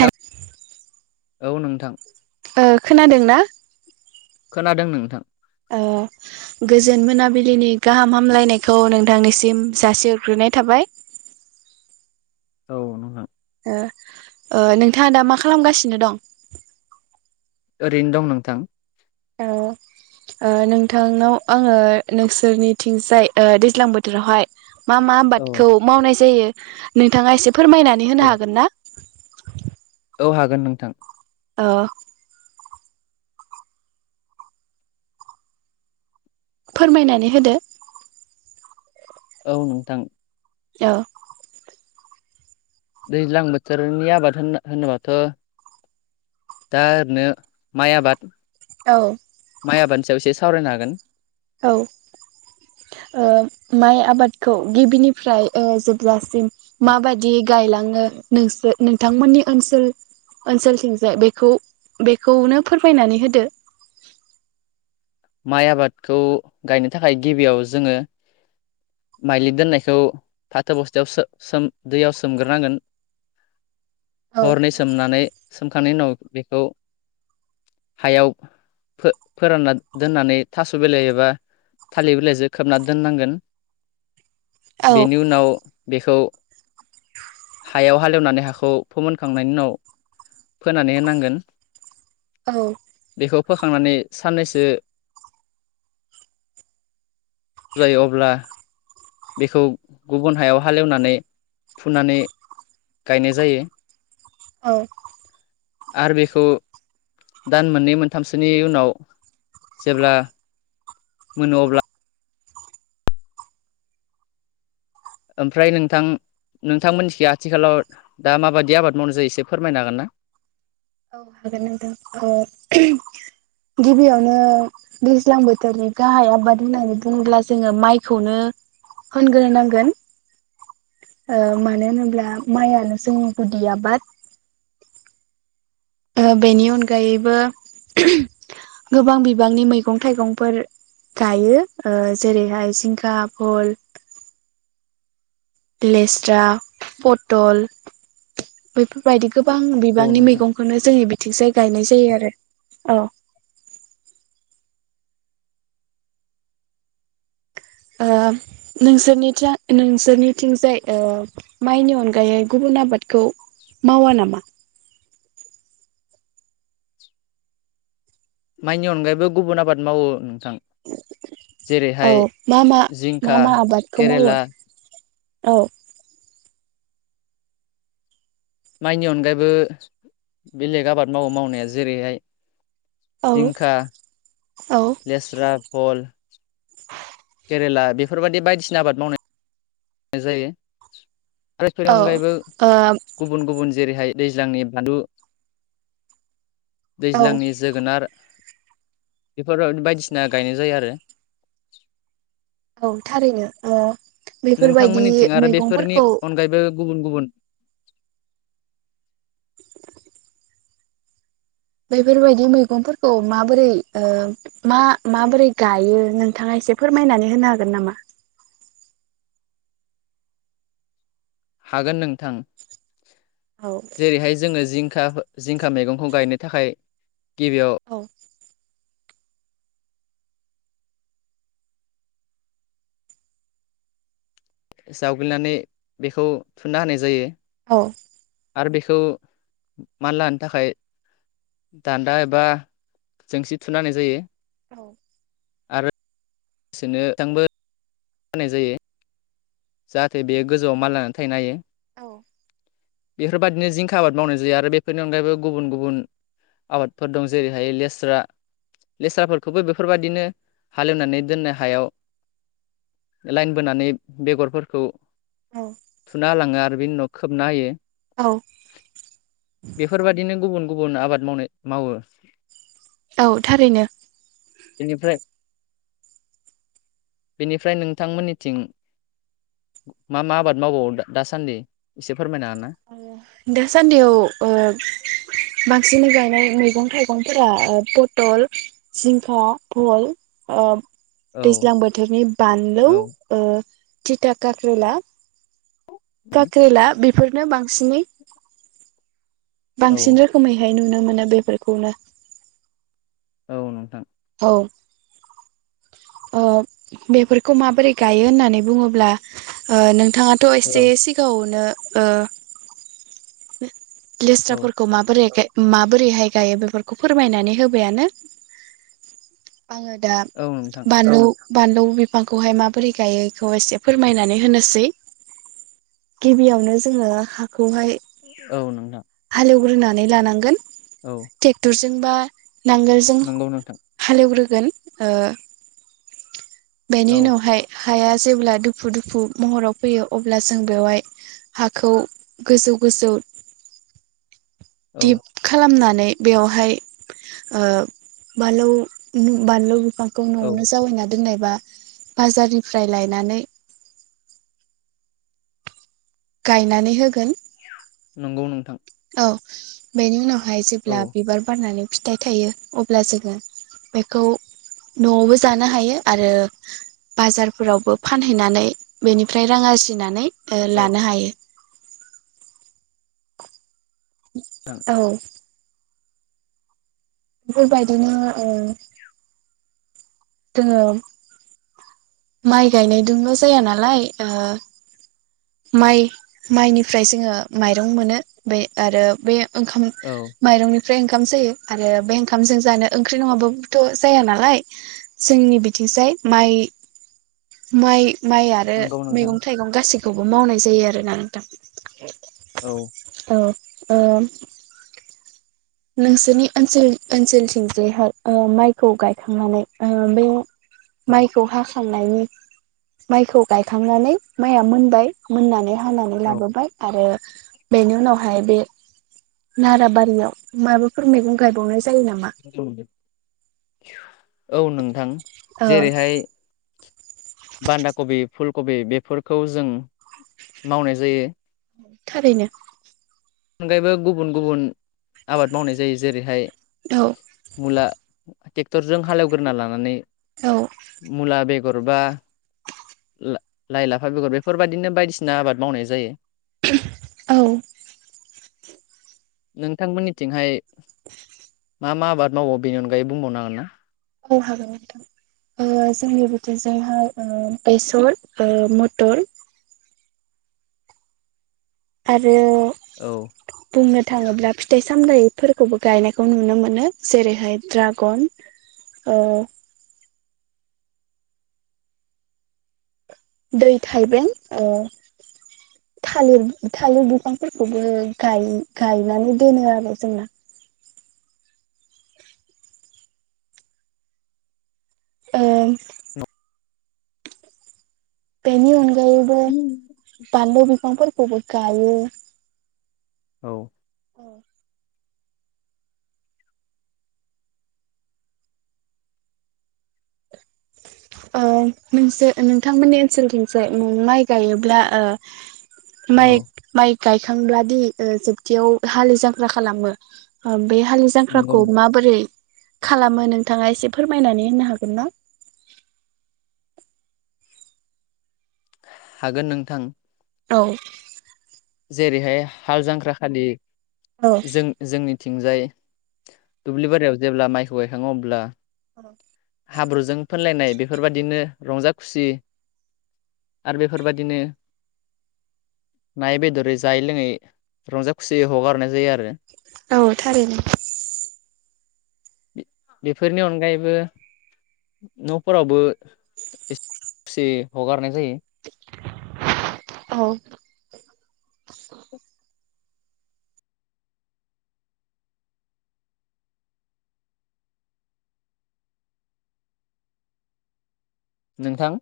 हेल औ नोंथां ओ खोनादोंना खोनादों नोंथां ओ गोजोन मोनाबिलिनि गाहाम हामलायनायखौ नोंथांनिसिम जासिहरग्रोनाय थाबाय औ नोंथां ओ ओ नोंथाङा दा मा खालामगासिनो दं? ओरैनो दं नोंथां। ओ ओ नोंथांनाव आङो नोंसोरनिथिंजाय दैज्लां बोथोरावहाय मा मा औ आबादखौ मावनाय जायो? नोंथाङा एसे फोरमायनानै औ होनो हागोन ना? औ हागोन नोंथां? अ फोरमायनानै होदो। औ नोंथां। ओ दैज्लां बोथोरनि आबाद होनना होनोबाथ' दा ओरैनो माइ आबाद। औ माइ आबादनि सायाव एसे सावरायनो हागोन। औ ओ माइ आबादखौ गिबिनिफ्राय ओ जोबजासिम मा बादि गायलाङो नोंसो नोंथांमोननि ओनसोल ओनसोलथिंजाय बेखौ बेखौनो फोरमायनानै होदो। माइ आबादखौ गायनो थाखाय गिबियाव जोङो माइलि दोननायखौ फाथो बस्थायाव सो सोम दैयाव सोमग्रोनांगोन। औ हरनै सोमनानै सोम थांनि उनाव बेखौ हायाव फो फोरानना दोननानै थास' बिलाइ एबा थालिर बिलाइजों खोबना दोननांगोन। औ बेनि उनाव बेखौ हायाव हालेवनानै हाखौ फोमोनखांनायनि उनाव फोनानै होनांगोन। औ बेखौ फोखांनानै साननैसो जायो अब्ला बेखौ गुबुन हायाव हालेवनानै फुनानै गायनाय जायो। औ आरो बेखौ दान मोननै मोनथामसोनि उनाव जेब्ला मोनो अब्ला ओमफ्राय नोंथां नोंथांमोनथि आथिखालाव दा माबायदि आबाद मावनाय जायो एसे फोरमायनो हागोन ना? [unintelligible] ओ गिबियावनो दैज्लां बोथोरनि गाहाय आबाद होननानै बुङोब्ला जोङो माइखौनो होनग्रोनांगोन मानो होनोब्ला माइानो जोंनि गुदि आबाद। ओ बेनि अनगायैबो गोबां बिबांनि मैगं थाइगंफोर गायो जेरैहाय जिंखा भल लेस्रा पटल बेफोरबायदि गोबां औ बिबांनि नोंथां मैगंखौनो जोंनिबि थिसे गायनाय जायो आरो औ ओ नोंसोरनिथि नोंसोरनिथिंजाय ओ माइनि अनगायै गुबुन आबादखौ मावा नामा? माइनि अनगायैबो गुबुन आबाद मावो। औ जेरैहाय मा मा मा जिंखा मा आबादखौ मावो केरेला औ माइनि अनगायै बो बेलेग आबाद मावो मावनाया जेरैहाय औ जिंखा औ लेस्रा फल केरेला बेफोर बायदि बायदिसिना आबाद मावनाय जायो। आरो बेनि औ अनगायैबो ओ गुबुन गुबुन जेरैहाय दैज्लांनि बानलु औ दैज्लांनि जोगोनार बेफोरो बायदिसिना गायनाय जायो आरो। औ थारैनो ओ नोंथां बेफोरबायदि मोननिथिं आरो बेफोरनि मैगंफोरखौ अनगायैबो गुबुन गुबुन [inaudible] बेफोर बायदि मैगं फोरखौ माबोरै ओ मा माबोरै गायो नोंथाङा एसे फोरमायनानै होनो हागोन नामा? हागोन नोंथां। औ जेरैहाय जोङो जिं खा जिंखा मैगंखौ गायनो थाखाय गिबियाव औ जावग्लिनानै बेखौ थुनना होनाय जायो। औ। आरो बेखौ मान लानो थाखाय दान्दा एबा जोंसि थुना होनाय जायो। औ एसेनो थांबो होनाय जायो। जाहाथे बेयो गोजौ आव मालानानै थायनो हायो। औ। बेफोर बायदिनो जिंखा आबाद मावनाय जायो आरो बेफोरनि अनगायैबो गुबुन गुबुन आबादफोर दं जेरैहाय लेस्रा लेस्रा फोरखौबो बेफोर बायदिनो हालेवनानै दोननाय हायाव लाइन बोनानै बेगर फोरखौ औ थुना होलाङो आरो बिनि उनाव खोबना होयो। औ बेफोर बायदिनो गुबुन गुबुन आबाद मावनाय मावो। औ थारैनो। बेनिफ्राय बेनिफ्राय नोंथां मोननिथिं मा मा आबाद मावबावो दा दासान्दि एसे फोरमायना दासान्दियाव ओ बांसिन गाय नाय मैगं-थाइगं फोरा ओ पतल जिंखा भल ओ ना औ दैज्लां बोथोरनि बानलौ औ ओ तिथा काकरेला [inaudible] काकरेला बेफोरनो बांसिनै औ बांसिन रोखोमैहाय नुनो मोनो बेफोरखौनो औ नोंथां ओ औ बेफोरखौ माबोरै गायो होननानै बुङोब्ला नों नोंथाङाथ' औ एसे सिगाङावनो ओ [unintelligible] औ लेस्राफोरखौ माबोरैहाय माबोरैहाय गायो बेफोरखौ फोरमायनानै होबायानो आंङो दा औ नोंथां बानलु बानलौ बिफांखौहाय माबोरै गायो बेखौ एसे फोरमायनानै होनोसै गिबियावनो जोंङो हाखौहाय औ नोंथां हालेवग्रोनानै लानांगोन औ तेक्टर जोंबा नांगोलजों नंगौ नोंथां हालएवग्रो गोन बेनि औ उनावहाय हाया जेब्ला दुफु दुफु महराव फैयो अब्ला जों बेवहाय हाखौ गोजौ गोजौ औ दिप खालामनानै बेवहाय ओ बालौ बानलु फांखौ औ न'आवनो जावायना दोनोबा बाजारनिफ्राय लायनानै गायनानै होगोन नंगौ नोंथां औ बेनि उनाव हाय औ जेब्ला बिबार बारनानै फिथाइ थायो अब्ला जोंङो बेखौ न'आवबो जानो हायो आरो बाजारफोरावबो फानहैनानै बेनिफ्राय रां आरजिनानै ओ औ लानो हायो औ बे बायदिना ओ जोंङो माइ गायनायदोंल' जाया नालाय ओ माइ माइनिफ्राय जोंङो माइरं मोनो बे आरो बे ओंखाम औ माइरंनि फ्राय ओंखाम जायो आरो बे ओंखामजों जानो ओंख्रि नङाबा बोथ' जाया नालाय जोंनि बिथिंजाय माइ-माइ माइ आरो नंगौ नोंथां मैगं थाइगं गासै खौबो मावनाय जायो आरोना नोंथां। औ औ ओ नोंसोरनि ओनसोल-ओनसोलथिंजायहाय ओ माइखौ गायखांनानै ओ बे औ माइखौ हा खांनायनि माइखौ गायखांनानै माइआ मोनबाय मोननानै हानानै लाबोबाय आरो बेनि उनावहाय बे नाराबारियाव माबाफोर मैगं गायबावनाय जायो नामा? अम औ नोंथां ओ जेरैहाय बान्दा कबि फुल कबि बेफोरखौ जों मावनाय जायो। थारैनो अनगायैबो गुबुन-गुबुन आबाद मावनाय जायो जेरैहाय औ मुला टेक्ट'रजों हालेवग्रोना लानानै औ मुला बे गरबा ला-लाय लाफा बेगर बेफोरबादिनो बायदिसिना आबाद मावनाय जायो। औ नोंथांमोननिथिंहाय मा मा आबाद मावो बेनि अनगायै बुंबावनो हागोन ना औ हागोन नोंथां ओ जोंनि बेथिंजायहाय ओ बेसर ओ मटर आरो औ बुंनो थाङोब्ला फिथाइ सामथायाइफोरखौबो गायनायखौ नुनो मोनो जेरैहाय ड्रागन ओ दै थाइबें ओ थालिर-थालिर बिफांफोरखौबो गाय-गायनानै दोनो आरो जोंना। [inaudible] ओं बेनि अन गायै बो बानलु बिफां फोर खौबो गायो औ ओ मोनसे नोंथांमोननि ओनसोलथिंसाय माइ गायोब्ला ओ औ माइ-माइ गायखांब्लादि ओ जोबथियाव हालि जाग्रा खालामो बे हालि नंगौ जांख्राखौ माबोरै खालामो नोंथाङा एसे फोरमायनानै होननो हागोन ना। हागोन नोंथां औ जेरैहाय हाल जांख्रा खालि औ जों जोंनि थिंजाय दुब्लि बारियाव जेब्ला माइखौ गायखाङो अब्ला हाब्रुजों फोनलायनाय बेफोरबादिनो रंजा खुसि आरो बेफोरबादिनो नाय बेदरै जायै लोङै रंजा खुसियै हगारनाय जायो आरो औ थारैनो बेफोरनि अनगायैबो न'फोरावबो एसे खुसे हगारनाय जायो औ नोंथां